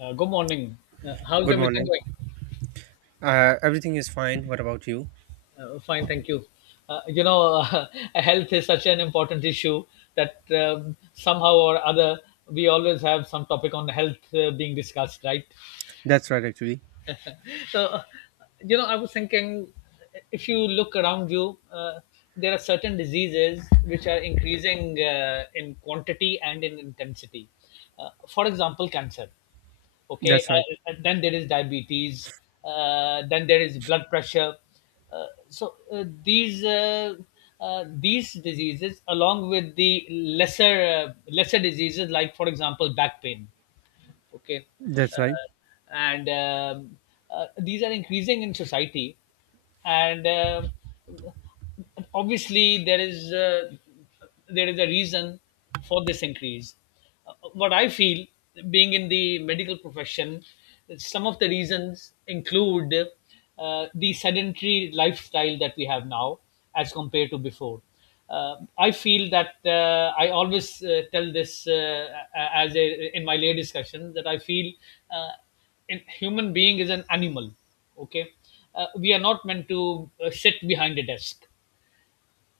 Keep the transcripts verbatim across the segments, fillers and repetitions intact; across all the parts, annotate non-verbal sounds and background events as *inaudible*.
Uh, good morning. Uh, how's Good everything morning. going? Uh, everything is fine. What about you? Uh, fine, thank you. Uh, you know, uh, *laughs* Health is such an important issue that um, somehow or other we always have some topic on health uh, being discussed, right? That's right, actually. so you know i was thinking. If you look around you, uh, there are certain diseases which are increasing uh, in quantity and in intensity. Uh, for example, cancer. Okay. That's right. Uh, and then there is diabetes. Uh, then there is blood pressure. Uh, so uh, these uh, uh, these diseases, along with the lesser, uh, lesser diseases, like, for example, back pain. Okay. That's right. uh, and um, uh, these are increasing in society. And uh, obviously there is uh, there is a reason for this increase. Uh, what i feel, being in the medical profession, some of the reasons include uh, the sedentary lifestyle that we have now as compared to before. uh, I feel that, uh, I always uh, tell this, uh, as a, in my lay discussion, that I feel, uh, in, human being is an animal. Okay. Uh, we are not meant to uh, sit behind a desk,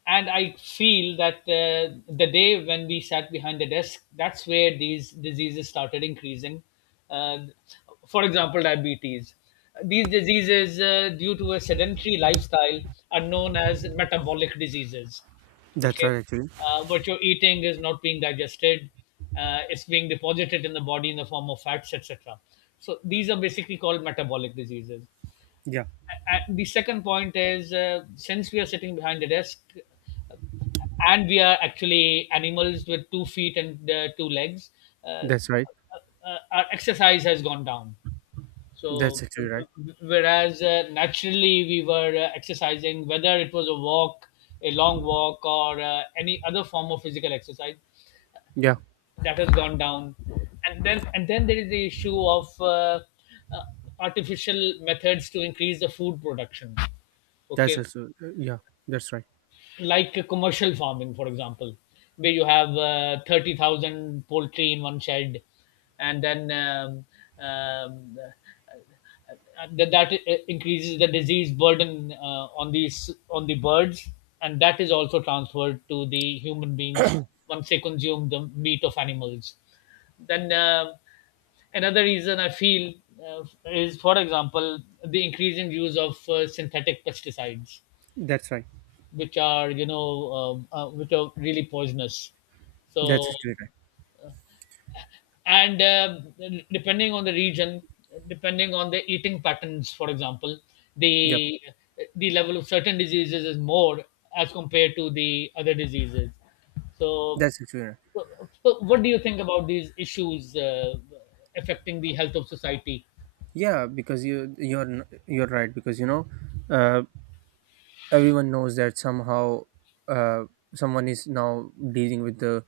and I feel that uh, the day when we sat behind the desk, that's where these diseases started increasing. uh, for example, diabetes. These diseases, uh, due to a sedentary lifestyle, are known as metabolic diseases. That's Okay. right, actually. Uh, what you're eating is not being digested, uh, it's being deposited in the body in the form of fats, etc. So these are basically called metabolic diseases. Yeah, uh, The second point is, uh, since we are sitting behind the desk uh, and we are actually animals with two feet and uh, two legs, uh, uh, that's right. uh, our exercise has gone down. That's So, actually right. whereas uh, naturally we were uh, exercising, whether it was a walk, a long walk, or uh, any other form of physical exercise, Yeah, that has gone down. And then and then there is the issue of uh, uh, artificial methods to increase the food production. that's Okay. actually, yeah, that's right. Like a commercial farming, for example, where you have uh, thirty thousand poultry in one shed, and then um, um, uh, uh, that, that uh, increases the disease burden uh, on these on the birds, and that is also transferred to the human beings once they consume the meat of animals. Then, uh, another reason I feel, uh, is, for example, the increasing use of uh, synthetic pesticides, That's right. which are you know uh, uh, which are really poisonous. That's So, actually right. and uh, depending on the region, depending on the eating patterns, for example, Yeah, the the level of certain diseases is more as compared to the other diseases. so, that's actually right. so so what do you think about these issues uh, affecting the health of society? Yeah, because you you're n- you're right because, you know, uh, everyone knows that somehow, uh, someone is now dealing with the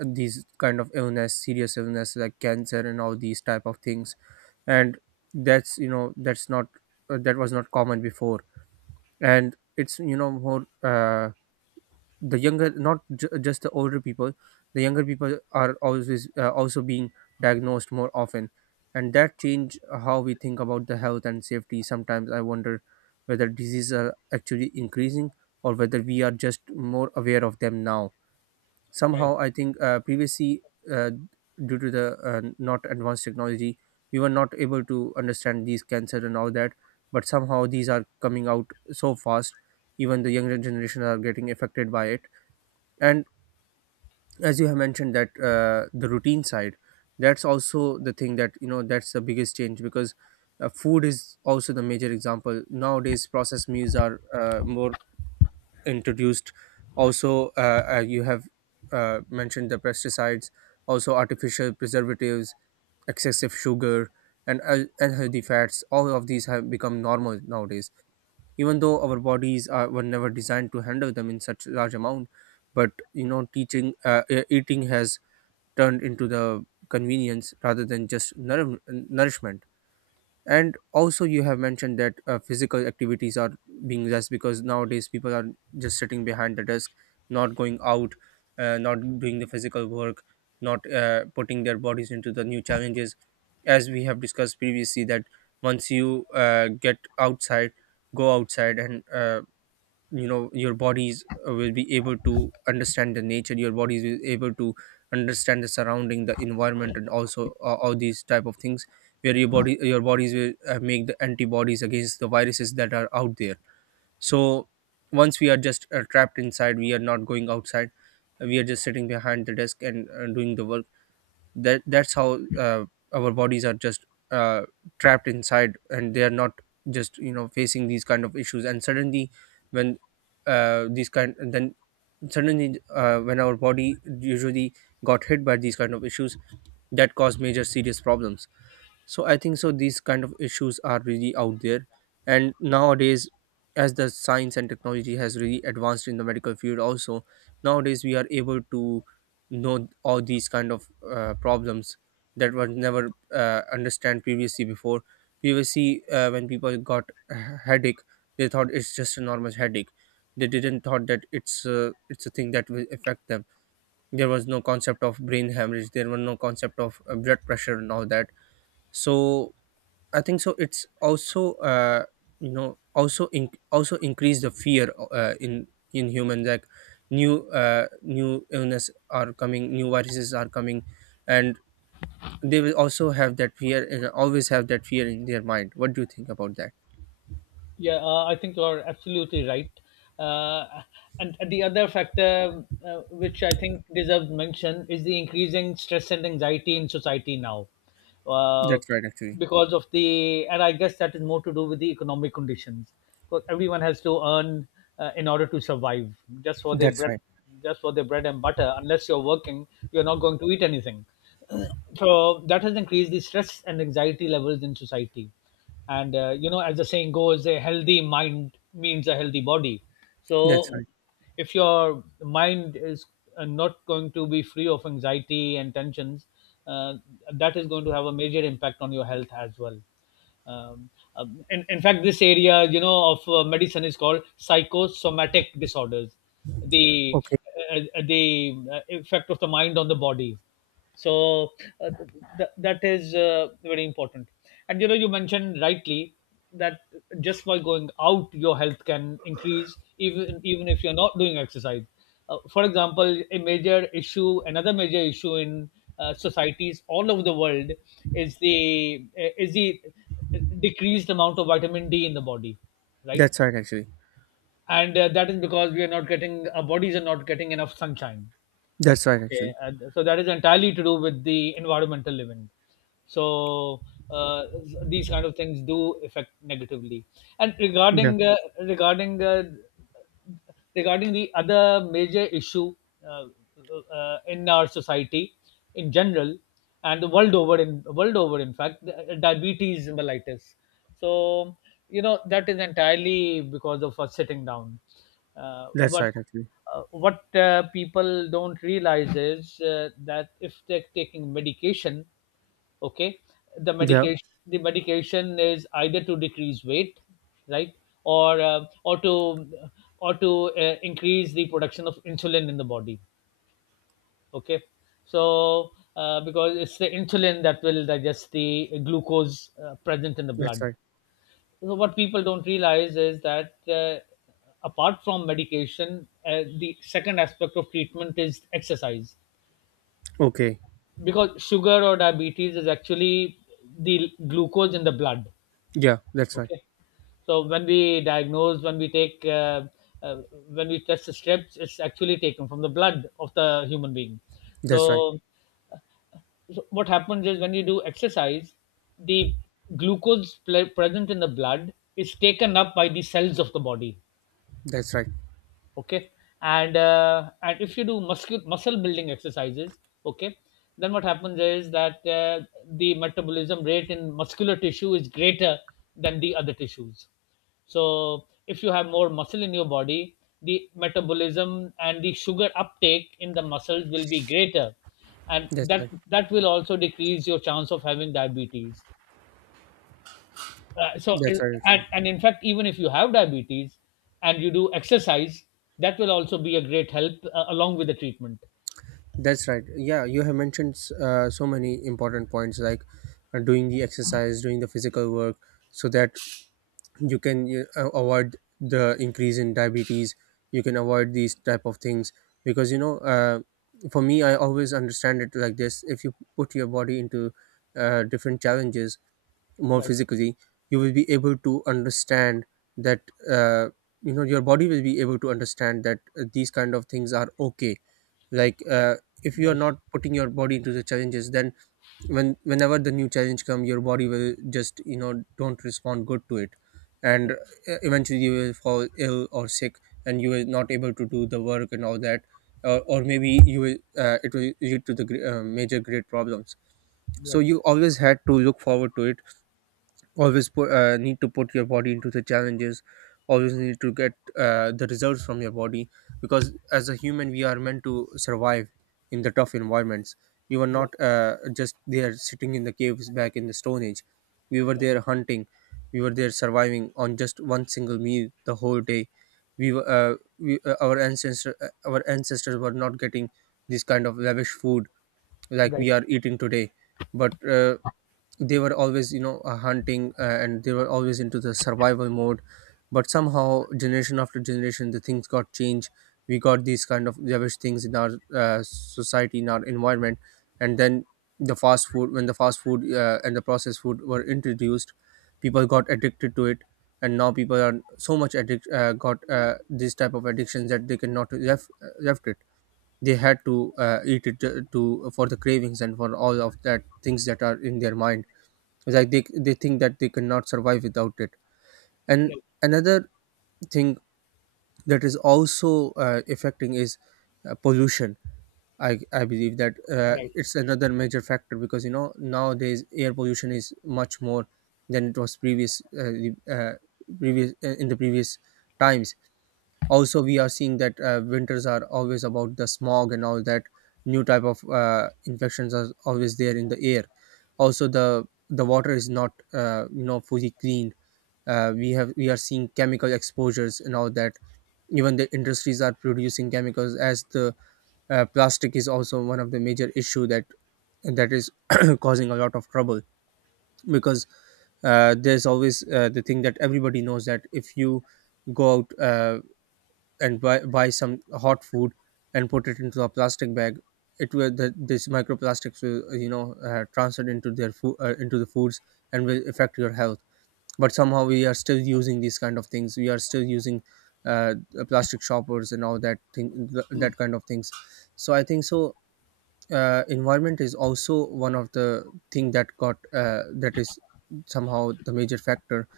these kind of illness, serious illness, like cancer and all these type of things, and that's you know that's not, uh, that was not common before, and it's, you know more, uh, the younger, not ju- just the older people, the younger people are always, uh, also being diagnosed more often, and that change how we think about the health and safety. Sometimes I wonder whether diseases are actually increasing or whether we are just more aware of them now. Right. Somehow I think, uh, previously, uh, due to the, uh, not advanced technology, we were not able to understand these cancer and all that, but somehow these are coming out so fast, even the younger generation are getting affected by it. And as you have mentioned that, uh, the routine side, that's also the thing that, you know, that's the biggest change because, uh, food is also the major example. Nowadays processed meals are, uh, more introduced. Also, uh, uh, you have, uh, mentioned the pesticides, also artificial preservatives, excessive sugar, and, uh, unhealthy fats, all of these have become normal nowadays, even though our bodies are, were never designed to handle them in such large amount. But you know, teaching, uh, e- eating has turned into the convenience rather than just nour- nourishment. And also you have mentioned that, uh, physical activities are being less because nowadays people are just sitting behind the desk, not going out, uh, not doing the physical work, not, uh, putting their bodies into the new challenges. As we have discussed previously, that once you, uh, get outside, go outside, and, uh, you know, your bodies, uh, will be able to understand the nature, your bodies will able to understand the surrounding the environment, and also, uh, all these type of things, where your body your bodies will, uh, make the antibodies against the viruses that are out there. So once we are just, uh, trapped inside, we are not going outside, we are just sitting behind the desk and, uh, doing the work. That that's how, uh, our bodies are just, uh, trapped inside, and they are not just, you know, facing these kind of issues. And suddenly when, uh, these kind then suddenly, uh, when our body usually got hit by these kind of issues, that cause major serious problems. So I think so these kind of issues are really out there. And nowadays, as the science and technology has really advanced in the medical field also, nowadays we are able to know all these kind of, uh, problems that were never, uh, understand previously before. Previously, uh, when people got a headache, they thought it's just a normal headache. They didn't thought that it's, uh, it's a thing that will affect them. There was no concept of brain hemorrhage, there were no concept of, uh, blood pressure and all that. So I think so. It's also, uh, you know, also in, also increase the fear, uh, in in humans, like new uh, new illness are coming, new viruses are coming, and they will also have that fear and always have that fear in their mind. What do you think about that? Yeah, uh, I think you're absolutely right. Uh, and the other factor, uh, which I think deserves mention, is the increasing stress and anxiety in society now, uh, That's right, actually. because of the, and I guess that is more to do with the economic conditions. Because everyone has to earn, uh, in order to survive, just for their That's bread, right. just for their bread and butter. Unless you're working, you're not going to eat anything. *clears throat* So that has increased the stress and anxiety levels in society. And uh, you know as the saying goes, a healthy mind means a healthy body. That's So, right. if your mind is uh, not going to be free of anxiety and tensions, uh, that is going to have a major impact on your health as well. um, um, in, in fact, this area, you know of uh, medicine, is called psychosomatic disorders, the Okay. uh, uh, the uh, effect of the mind on the body. So, uh, th- that is uh, very important. And you know you mentioned rightly that just by going out your health can increase, even even if you're not doing exercise. Uh, for example, a major issue, another major issue in uh, societies all over the world, is the uh, is the uh, decreased amount of vitamin D in the body. Right. That's right, actually. And uh, that is because we are not getting, our bodies are not getting enough sunshine. That's right, Okay, actually. and so that is entirely to do with the environmental living. So, uh, these kind of things do affect negatively. And Yeah. regarding uh, regarding uh, regarding the other major issue, uh, uh, in our society in general, and the world over in world over in fact, the- uh, diabetes mellitus. So you know that is entirely because of us sitting down. uh, That's but right, actually. uh, what uh, people don't realize is, uh, that if they're taking medication, okay, the Yeah. medication, the medication is either to decrease weight, right, or uh, or to or to uh, increase the production of insulin in the body, okay. So, uh, because it's the insulin that will digest the glucose uh, present in the That's blood. right. So, what people don't realize is that, uh, apart from medication, uh, the second aspect of treatment is exercise. Okay. Because sugar, or diabetes, is actually the glucose in the blood. Yeah. That's right. Okay. So when we diagnose when we take uh, uh, when we test the strips, it's actually taken from the blood of the human being. That's right. So, so what happens is, when you do exercise, the glucose ple- present in the blood is taken up by the cells of the body. That's right. Okay. And uh, and if you do muscle muscle building exercises, okay, then what happens is that, uh, the metabolism rate in muscular tissue is greater than the other tissues. So if you have more muscle in your body, the metabolism and the sugar uptake in the muscles will be greater, and That's that right. that will also decrease your chance of having diabetes. Uh, so uh, That's right, actually. and, and in fact, even if you have diabetes and you do exercise, that will also be a great help uh, along with the treatment. That's right. Yeah, you have mentioned, uh, so many important points, like, uh, doing the exercise, doing the physical work, so that you can, uh, avoid the increase in diabetes. You can avoid these type of things because, you know, uh, for me, I always understand it like this: if you put your body into, uh, different challenges, more Right. physically, you will be able to understand that, uh, you know, your body will be able to understand that, uh, these kind of things are okay, like, uh, if you are Right. not putting your body into the challenges, then when whenever the new challenge come, your body will just, you know, don't respond good to it. And, Right. uh, eventually you will fall ill or sick, and you will not able to do the work and all that, uh, or maybe you will, uh, it will lead to the gre- uh, major great problems. So Right. you always had to look forward to it, always put, uh, need to put your body into the challenges, always need to get, uh, the results from your body. Because as a human we are meant to survive in the tough environments. We were Right. not, uh, just there sitting in the caves back in the stone age. We were Right. there hunting, we were there surviving on just one single meal the whole day. We were, uh, we, uh, our ancestor uh, our ancestors were not getting this kind of lavish food like Right. we are eating today. But, uh, they were always, you know, uh, hunting, uh, and they were always into the survival mode. But somehow generation after generation the things got changed. We got these kind of lavish things in our, uh, society, in our environment. And then the fast food when the fast food, uh, and the processed food were introduced, people got addicted to it. And now people are so much addict uh, got uh, this type of addictions that they cannot left uh, left it. They had to, uh, eat it, to, to for the cravings and for all of that things that are in their mind. It's like they they think that they cannot survive without it. And Right. another thing that is also, uh, affecting is, uh, pollution. I, I believe that, uh, Right. it's another major factor, because, you know, nowadays air pollution is much more than it was previous uh, the- uh, previous uh, in the previous times. Also we are seeing that, uh, winters are always about the smog and all that. New type of, uh, infections are always there in the air. Also the the water is not, uh, you know, fully cleaned. uh, we have we are seeing chemical exposures and all that. Even the industries are producing chemicals as the, uh, plastic is also one of the major issue that, that is *coughs* *clears throat* causing a lot of trouble. Because, uh, there's always, uh, the thing that everybody knows that if you go out, uh, and buy buy some hot food and put it into a plastic bag, it will the, this microplastics will, uh, you know, uh, transferred into their food, uh, into the foods, and will affect your health. But somehow we are still using these kind of things, we are still using, uh, uh, plastic shoppers and all that thing, th- that kind of things. So I think so, uh, environment is also one of the thing that got uh, that is somehow the major factor.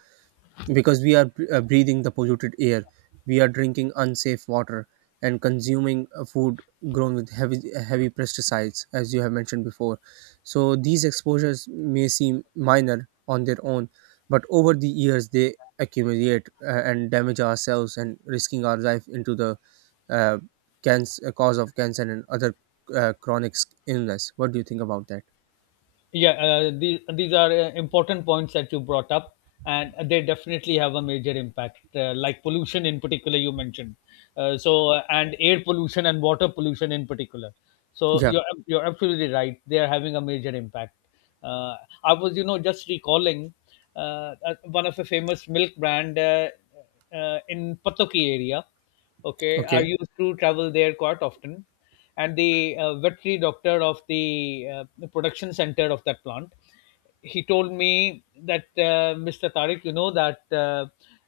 Because we are, uh, breathing the polluted air, we are drinking unsafe water, and consuming, uh, food grown with heavy heavy pesticides, as you have mentioned before. So these exposures may seem minor on their own, but over the years they accumulate, uh, and damage ourselves and risking our life into the, uh, cancer, cause of cancer and other, uh, chronic s- illness. What do you think about that? Yeah, uh, these, these are uh, important points that you brought up, and they definitely have a major impact, uh, like pollution in particular, you mentioned. Uh, so, uh, and air pollution and water pollution in particular. So, Yeah. you're, you're absolutely right. They are having a major impact. Uh, I was, you know, just recalling uh, uh, one of the famous milk brand, uh, uh, in Patoki area. Okay, I Okay. used to travel there quite often, and the uh, veterinary doctor of the, uh, the production center of that plant, he told me that, uh, mr tariq, you know that uh,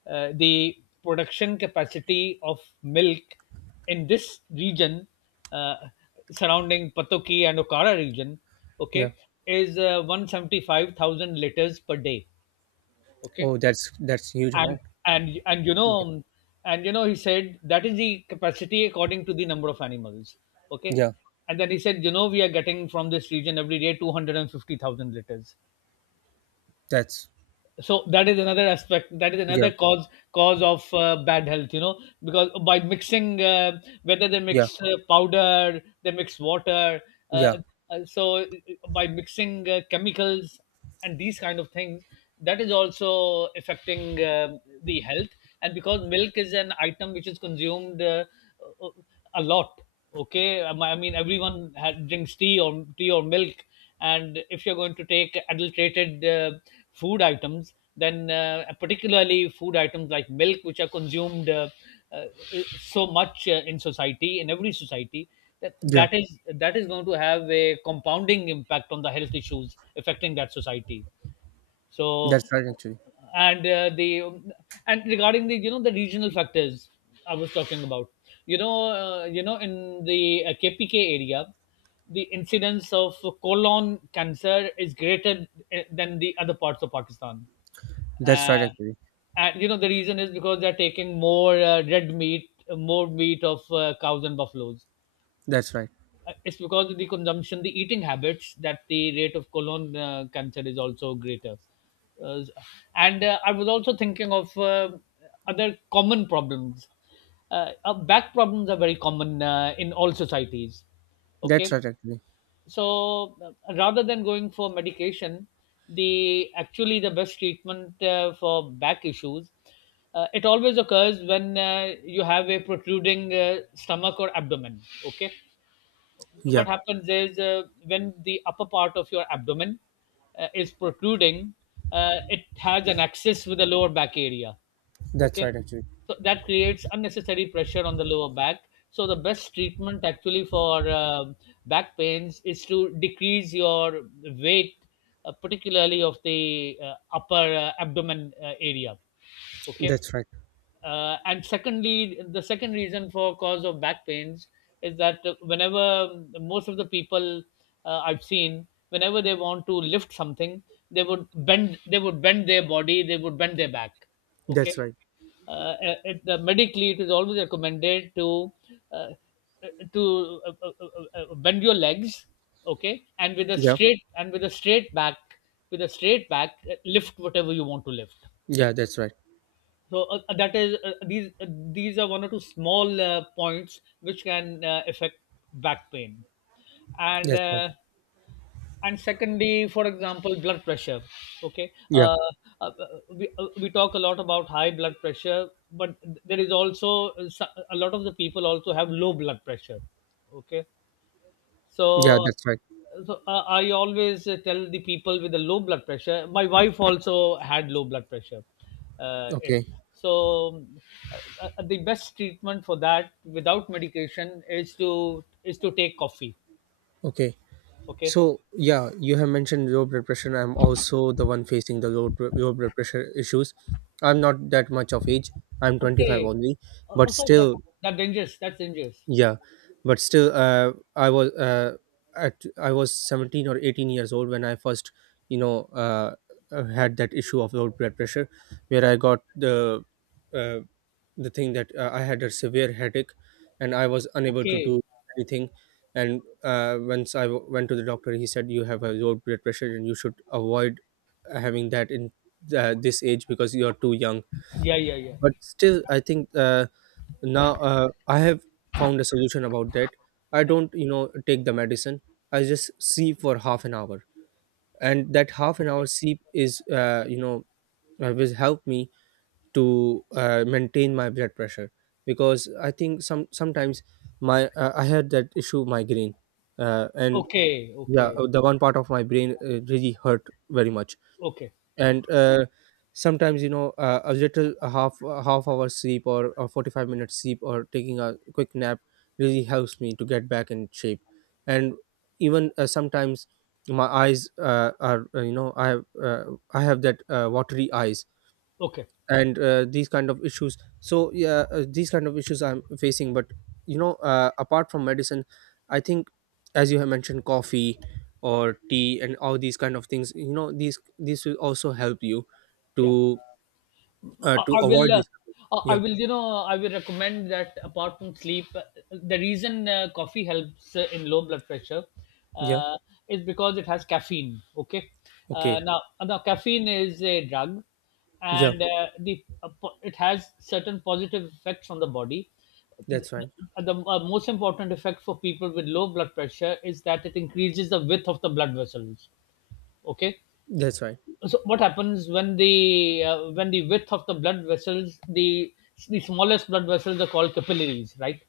uh, the production capacity of milk in this region, uh, surrounding patoki and okara region, Yeah. okay, is uh, one hundred seventy-five thousand liters per day. Okay. Oh, that's that's huge and amount. and and you Yeah. know and you know he said, that is the capacity according to the number of animals, okay. Yeah. And then he said, you know we are getting from this region every day two hundred fifty thousand liters. That's So that is another aspect, that is Yeah, another cause cause of uh, bad health, you know because by mixing, uh, whether they yeah, mix uh, powder, they mix water, yeah. uh, uh, so uh, by mixing uh, chemicals and these kind of things, that is also affecting um the health. And because milk is an item which is consumed uh, uh, a lot, okay. Um, I mean, everyone ha drinks tea, or tea or milk, and if you're going to take adulterated, uh, food items, then, uh, particularly food items like milk, which are consumed uh, uh, so much, uh, in society, in every society, that Yeah. that is that is going to have a compounding impact on the health issues affecting that society, so, That's right, actually. and uh, the and regarding the you know the regional factors I was talking about, you know, uh, you know, in the uh, K P K area, the incidence of colon cancer is greater uh, than the other parts of Pakistan. That's Uh, right, actually. and you know the reason is because they're taking more, uh, red meat, more meat of uh, cows and buffaloes. That's right. Uh, It's because of the consumption, the eating habits, that the rate of colon uh, cancer is also greater. Uh, s- and uh, I was also thinking of uh, other common problems. Uh, uh, back problems are very common uh, in all societies. That's Okay, right, actually. so, uh, rather than going for medication, the actually the best treatment uh, for back issues, uh, it always occurs when uh, you have a protruding uh, stomach or abdomen. Okay, Yeah, what happens is, uh, when the upper part of your abdomen uh, is protruding, uh, it has an axis with the lower back area. that's Okay. right, actually. So that creates unnecessary pressure on the lower back. So the best treatment actually for uh, back pains is to decrease your weight, uh, particularly of the uh, upper uh, abdomen uh, area. Okay. That's right. Uh, and secondly, the second reason for cause of back pains is that whenever most of the people, uh, I've seen, whenever they want to lift something, they would bend they would bend their body, they would bend their back. Okay. That's right. uh, uh, it, the Medically, it is always recommended to uh, to uh, uh, uh, uh, bend your legs. Okay, and with a Yeah, straight and with a straight back, with a straight back uh, lift whatever you want to lift. yeah, that's right. So uh, uh, that is, uh, these uh, these are one or two small uh, points which can uh, affect back pain. and That's right. uh, and secondly, for example, blood pressure. Okay. Yeah, Uh, uh, uh, we, uh, we talk a lot about high blood pressure, but there is also uh, so- a lot of the people also have low blood pressure. Okay. yeah, so, that's right. so uh, I always uh, tell the people with the low blood pressure. My wife also had low blood pressure. Uh, eh, Okay, so, uh, uh, the best treatment for that without medication is to is to take coffee. okay. Okay. So, yeah, you have mentioned low blood pressure. I'm also the one facing the low, br- low blood pressure issues. I'm not that much of age. I'm twenty-five Okay. only, but Also, that still, that dangerous. That's dangerous. yeah but still uh, I was uh, at I was seventeen or eighteen years old when I first you know uh, uh, had that issue of low blood pressure where I got the uh, the thing that uh, I had a severe headache and I was unable to Okay. do anything. And uh, once i w- went to the doctor, he said you have a low blood pressure and you should avoid having that in uh, this age because you are too young. Yeah. Yeah. Yeah. But still I think uh, now uh, I have found a solution about that. I don't you know take the medicine, I just sleep for half an hour, and that half an Okay. hour sleep is uh, you know uh, will help me to uh, maintain my blood pressure. Because I think some sometimes my uh, I had that issue migraine, uh, and Okay. yeah, Okay. uh, the one part of my brain uh, really hurt very much. Okay. And uh, sometimes you know uh, a little a half a half hour sleep or a forty-five minute sleep or taking a quick nap really helps me to get back in shape. And even uh, sometimes my eyes uh, are uh, you know I have uh, I have that uh, watery eyes Okay. and uh, these kind of issues. So yeah, uh, these kind of issues I'm facing. But you know uh, apart from medicine, I think as you have mentioned, coffee or tea and all these kind of things, you know, these these will also help you Yeah. to uh, I to I avoid will, uh, this. I I yeah. will, you know, I will recommend that, apart from sleep, uh, the reason uh, coffee helps uh, in low blood pressure Yeah. uh, is because it has caffeine. Okay. uh, Okay. now now caffeine is a drug, Yeah, and uh, the uh, po- it has certain positive effects on the body. The, that's right. the uh, most important effect for people with low blood pressure is that it increases the width of the blood vessels. Okay, That's right. so what happens when the uh, when the width of the blood vessels, the the smallest blood vessels are called capillaries, right?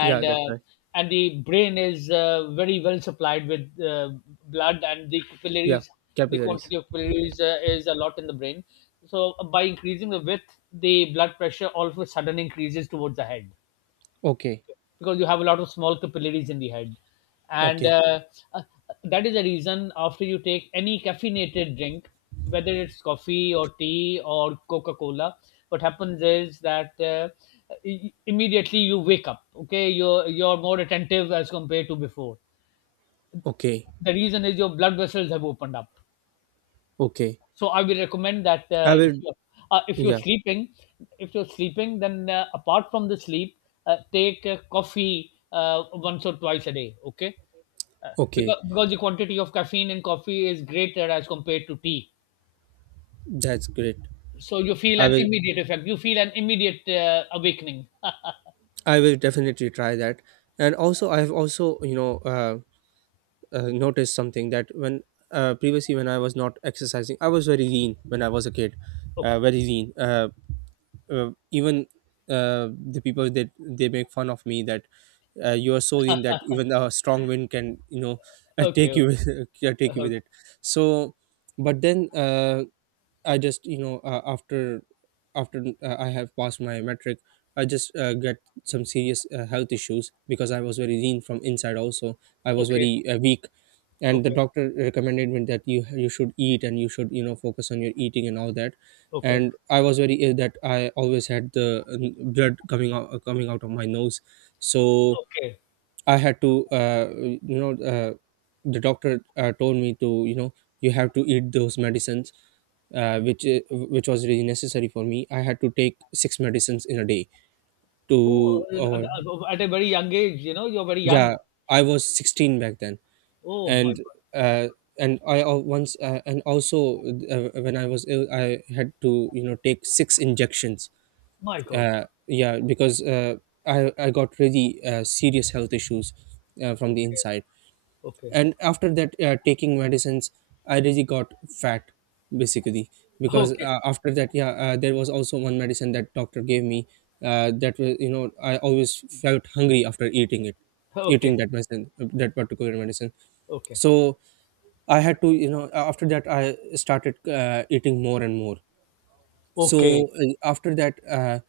Yeah, and that's uh, right. and the brain is uh, very well supplied with uh, blood, and the Yeah, capillaries, the capillaries. quantity of capillaries uh, is a lot in the brain. So by increasing the width, the blood pressure all of a sudden increases towards the head, Okay. because you have a lot of small capillaries in the head, and Okay. uh, uh, that is the reason, after you take any caffeinated drink, whether it's coffee or tea or coca-cola, what happens is that, uh, i- immediately you wake up. Okay, you're you're more attentive as compared to before. Okay. The reason is your blood vessels have opened up. Okay, So I will recommend that, I uh, if will. you uh, if you're Yeah. sleeping if you're sleeping then, uh, apart from the sleep, uh, take uh, coffee uh, once or twice a day. Okay, uh, Okay, because because the quantity of caffeine in coffee is greater as compared to tea. that's great. So you feel i an will immediate effect, you feel an immediate uh, awakening. I will definitely try that. And also, I have also, you know, uh, uh, noticed something that when uh, previously when I was not exercising, I was very lean when I was a kid, uh, Okay. very lean. Uh, uh, even uh, the people that they make fun of me that uh, you are so lean that even a strong wind can, you know, *laughs* uh, Okay. take Okay. you with, *laughs* uh, take you with it. So, but then uh, I just you know uh, after after uh, I have passed my metric, I just uh, get some serious uh, health issues because I was very lean from inside. Also, I was Okay. very uh, weak, and the Okay. doctor recommended me that you you should eat and you should, you know, focus on your ill and all that. Okay. And I was very ill that I always had the um, blood coming out, uh, coming out of my nose. So Okay. I had to, uh, you know uh, the doctor uh, told me to, you know, you have to eat those medicines, uh, which i- which was really necessary for me. I had to take six medicines in a day Oh, to avoid. uh, at a very young age, you know you're very young. Yeah, I was sixteen back then, Oh my and god. uh, and I al- once uh, and also uh, when I was ill, I had to, you know, take six injections. My god. Uh, yeah, because uh, I I got really uh, serious health issues uh, from the Okay. inside. Okay. And after that, uh, taking medicines, I really got fat basically. Because Okay. uh, after that, yeah uh, there was also one medicine that doctor gave me, uh, that was, you know, I always felt hungry after eating it, Okay. eating that medicine, uh, that particular medicine. Okay. So I had to, you know uh, after that I started uh, eating more and more. Okay. So uh, after that, uh,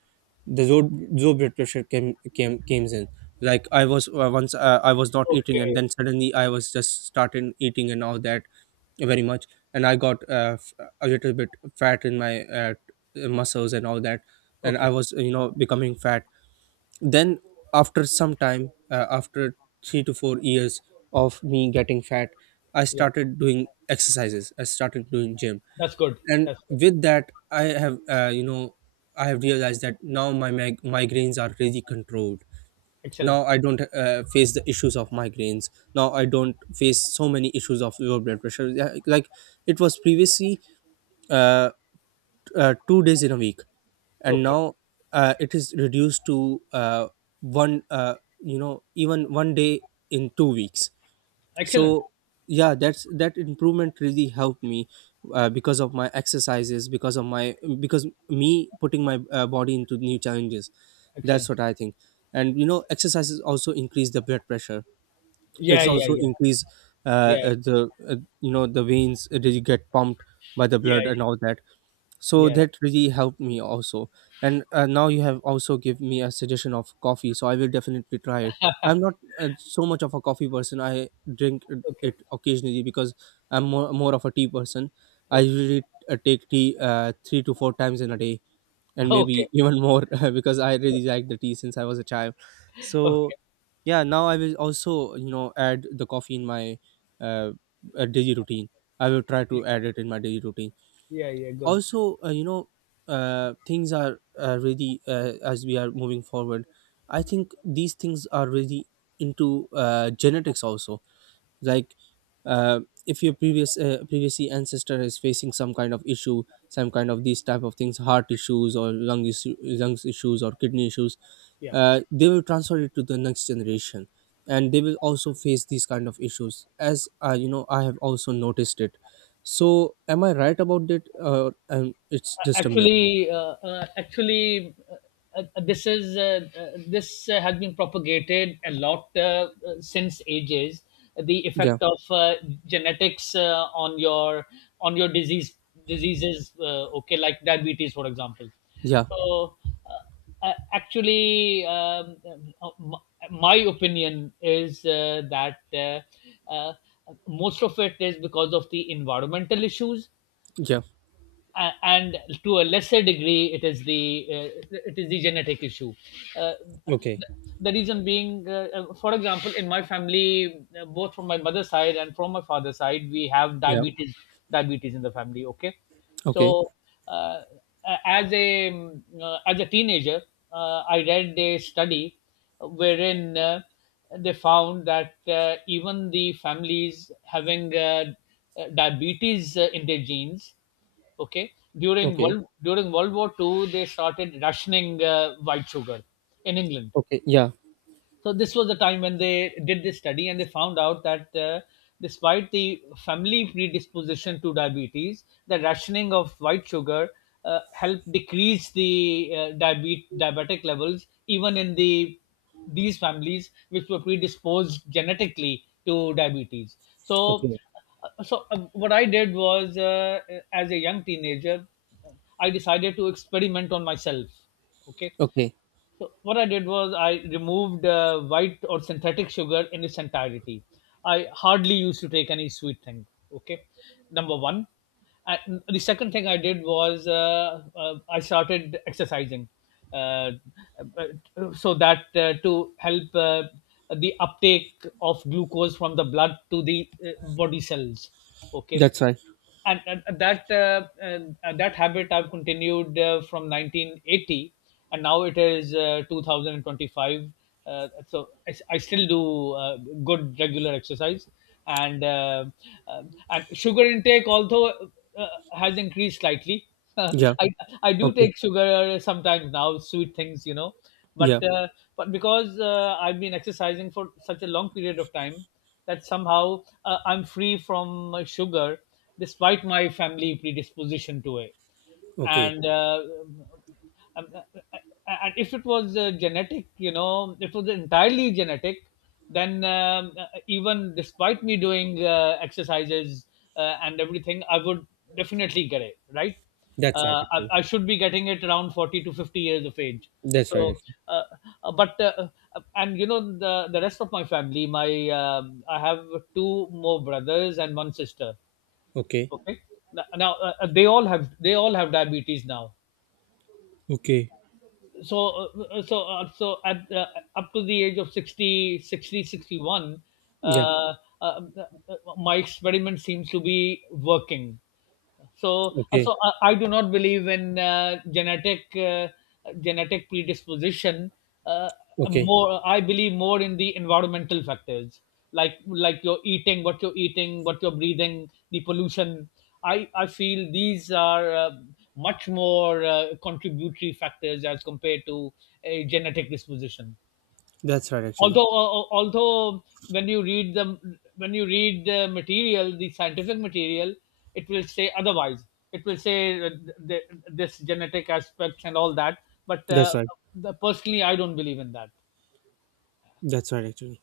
the low, low blood pressure came came came in. Like I was uh, once uh, I was not eating and Okay. then suddenly I was just starting eating and all that very much. And I got uh, f- a little bit fat in my uh, t- muscles and all that, and I Okay. was, you know, becoming fat. Then after some time, uh, after three to four years of me getting fat, I Yeah. started doing exercises, I started doing gym. That's good. And That's good. with that, I have, uh, you know, I have realized that now my mig- migraines are really controlled. Excellent. Now I don't uh, face the issues of migraines, now I don't face so many issues of low blood pressure. Yeah, like it was previously, uh, uh, two days in a week, and Okay. now uh, it is reduced to uh, one, uh, you know, even one day in two weeks. Excellent. So yeah, that's that improvement really helped me, uh, because of my exercises, because of my, because me putting my uh, body into new challenges. That's Excellent. what I think. And you know, exercises also increase the blood pressure. Yeah. It's Yeah. also Yeah. increase uh, Yeah. uh, the uh, you know, the veins uh, that get pumped by the Yeah. blood and all that. So Yeah. that really helped me also. And uh, now you have also give me a suggestion of coffee, so I will definitely try it. I'm not uh, so much of a coffee person, I drink it Okay. it occasionally, because I'm more, more of a tea person. I Okay. usually uh, take tea uh, three to four times in a day, *laughs* and Okay. maybe even more *laughs* because I really like the tea since I was a child. So Okay. yeah, now I will also, you know, add the coffee in my uh, uh, daily routine. I will try to add it in my daily routine. Yeah. Yeah. Good. Also, uh, you know uh, things are uh, really uh, as we are moving forward, I think these things are really into uh, genetics also. Like uh, if your previous uh, previously ancestor is facing some kind of issue, some kind of these type of things, heart issues or lung, issue, lungs issues or kidney issues, Yeah. uh, they will transfer it to the next generation, and they will also face these kind of issues. As uh, you know, I have also noticed it. So am I right about it uh, and it's just a myth? actually uh, uh, actually uh, uh, this is uh, uh, this uh, has been propagated a lot, uh, uh, since ages, the Yeah. effect of uh, genetics uh, on your on your disease diseases, uh, okay, like diabetes, for example. Yeah. So uh, uh, actually, um, uh, m- my opinion is uh, that, uh, uh, most of it is because of the environmental issues, Yeah. a- and to a lesser degree it is the uh, it is the genetic issue. uh, Okay. the, the reason being, uh, uh, for example, in my family, uh, both from my mother's side and from my father's side, we have Yeah. diabetes. Diabetes in the family. Okay. Okay. So uh, as a um, uh, as a teenager, uh, I read a study wherein, uh, they found that, uh, even the families having, uh, diabetes, uh, in their genes, okay, during Okay. world during World War Two, they started rationing uh, white sugar in England. Okay. Yeah. So this was the time when they did this study, and they found out that, uh, despite the family predisposition to diabetes, the rationing of white sugar uh, helped decrease the uh, diabe- diabetic levels, even in the these families, which were predisposed genetically to diabetes. So Okay. uh, so uh, what I did was, uh, as a young teenager, I decided to experiment on myself. Okay, Okay. so what I did was I removed uh, white or synthetic sugar in its entirety. I hardly used to take any sweet thing. Okay, number one. And the second thing I did was, uh, uh, I started exercising, uh, uh, so that, uh, to help uh, the uptake of glucose from the blood to the uh, body cells. Okay, That's right. and, and that uh, uh, that habit I've continued uh, from nineteen eighty, and now it is uh, two thousand twenty-five. Uh, so I, I still do uh, good regular exercise, and uh, uh, and sugar intake, although, uh, has increased slightly. *laughs* Yeah. I I do Okay. take sugar sometimes now, sweet things, you know, Yeah. but uh, but because uh, I've been exercising for such a long period of time, that somehow uh, I'm free from uh, sugar despite my family predisposition to it. Okay. And uh, um, uh, uh, and if it was uh, genetic, you know, if it was entirely genetic, then, um, uh, even despite me doing uh, exercises uh, and everything, I would definitely get it, right? That's right, Uh, I, actually. I should be getting it around forty to fifty years of age. That's right, So, actually. uh, uh, but, uh, uh, and you know, the, the rest of my family, my, um I have two more brothers and one sister. Okay. Okay. Now, now uh, uh, they all have they all have diabetes now. Okay. So uh, so uh, so at uh, up to the age of sixty, sixty, sixty one, Yeah. uh, uh, uh, my experiment seems to be working. so uh, Okay. so I, I do not believe in uh, genetic uh, genetic predisposition. uh, Okay. More I believe more in the environmental factors, like like your eating, what you're eating, what you're breathing, the pollution. I i feel these are uh, much more uh, contributory factors as compared to a genetic disposition. That's right, actually. Although uh, uh, although when you read the when you read the material, the scientific material, it will say otherwise. It will say, uh, th- this genetic aspects and all that, but That's uh, right. the, personally I don't believe in that. That's right, actually.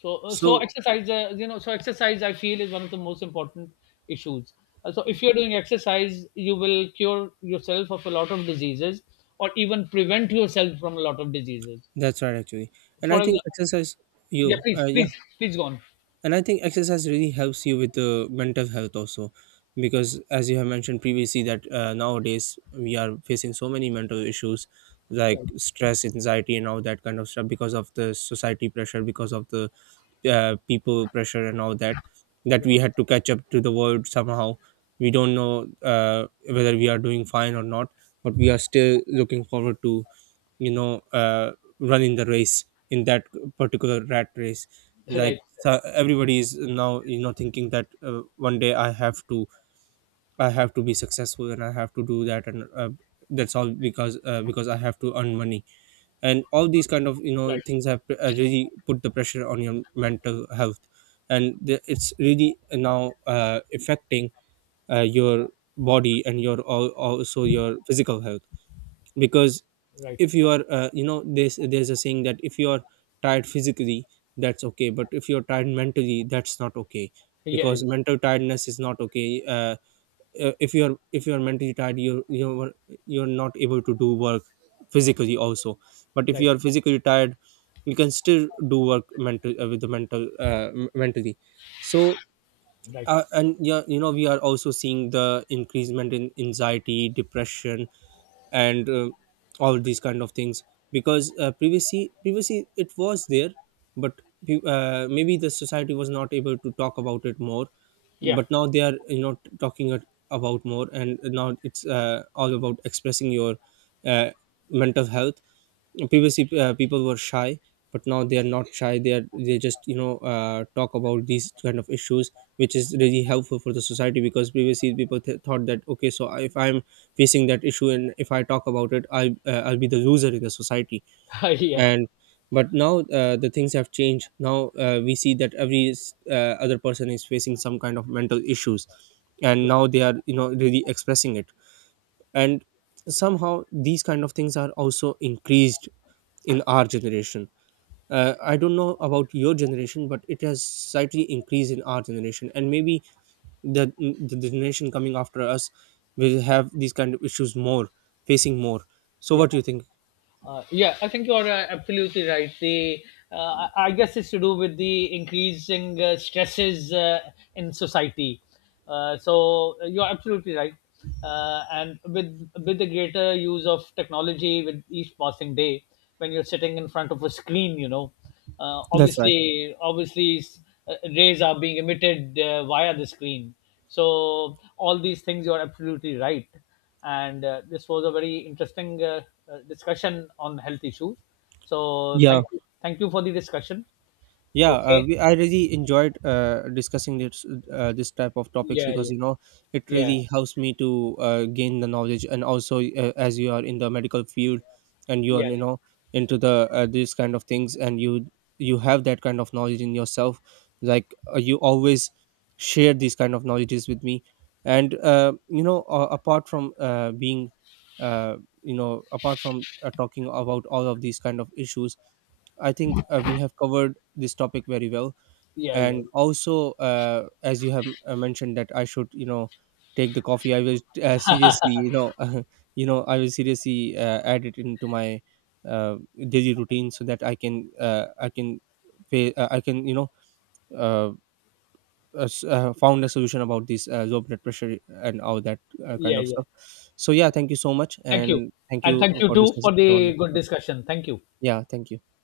so uh, so so exercise uh, you know so exercise, I feel, is one of the most important issues. Uh, so if you're doing exercise, you will cure yourself of a lot of diseases, or even prevent yourself from a lot of diseases, That's right, actually. And I for think example. exercise, Yeah, you, please, uh, yeah, please, please, go on. and I think exercise really helps you with the mental health also. Because as you have mentioned previously that uh, nowadays we are facing so many mental issues like Right. stress, anxiety and all that kind of stuff, because of the society pressure, because of the uh, people pressure and all that, that Right. we had to catch up to the world somehow. We don't know uh, whether we are doing fine or not, but we are still looking forward to, you know uh, running the race in that particular rat race. *laughs* Like, Right. so everybody is now, you know, thinking that uh, one day I have to, I have to be successful and I have to do that. And uh, that's all because, uh, because I have to earn money. And all these kind of, you know, Right. things have uh, really put the pressure on your mental health. And the, it's really now uh, affecting uh, your body and your al- also your physical health. Because Right. if you are, uh, you know, there's there's a saying that if you are tired physically, that's okay, but if you're tired mentally, that's not okay. Yeah. Yeah. Because mental tiredness is not okay. Uh, uh, if you're, if you're mentally tired, you're you're you're not able to do work physically also. But if Right. you are physically tired, you can still do work mental uh, with the mental, uh, m- mentally. So Right. uh, and yeah, you know, we are also seeing the increasement in anxiety, depression and uh, all these kind of things. Because uh, previously previously it was there, but pe- uh, maybe the society was not able to talk about it more, Yeah. but now they are, you know, t- talking it about more. And now it's uh, all about expressing your uh, mental health. Previously uh, people were shy, but now they are not shy, they are they just, you know, uh, talk about these kind of issues, which is really helpful for the society. Because previously people th- thought that okay, so if I'm facing that issue and if I talk about it, i uh, I'll be the loser in the society. *laughs* Yeah. And but now uh, the things have changed. Now uh, we see that every s- uh, other person is facing some kind of mental issues, and Yeah. now they are, you know, really expressing it. And somehow these kind of things are also increased in our generation. uh, I don't know about your generation, but it has slightly increased in our generation, and maybe the the generation coming after us will have these kind of issues more, facing more. So Yeah. what do you think? Uh, yeah, I think you're uh, absolutely right. The uh, I I guess it's to do with the increasing uh, stresses uh, in society. Uh, so uh, you're absolutely right. Uh, and with with the greater use of technology with each passing day, when you're sitting in front of a screen, you know, uh, That's right. obviously obviously, s- uh, rays are being emitted uh, via the screen. So all these things, you're absolutely right, and uh, this was a very interesting uh, uh, discussion on health issues. So Yeah. thank you, thank you for the discussion. Yeah, uh, Okay. we, I really enjoyed uh, discussing this uh, this type of topics, Yeah, because yeah, you know, it yeah, really helps me to uh, gain the knowledge. And also uh, as you are in the medical field and you are, yeah, you know, into the uh, these kind of things, and you you have that kind of knowledge in yourself. Like uh, you always share these kind of knowledges with me. And uh, you know uh, apart from uh, being uh, you know, apart from uh, talking about all of these kind of issues, I think uh, we have covered this topic very well. yeah, yeah, And also uh, as you have uh, mentioned that I should, you know, take the coffee. I will uh, seriously, you know, *laughs* you know, I will seriously uh, add it into my uh, daily routine, so that I can, uh, I can pay, uh, I can, you know, uh, uh, s- uh, found a solution about this uh, low blood pressure and all that uh, kind yeah, of yeah. stuff. So yeah, thank you so much, Thank you, and thank and you thank you for too for discussing such a the wonderful good topic. discussion. Thank you. Yeah, thank you.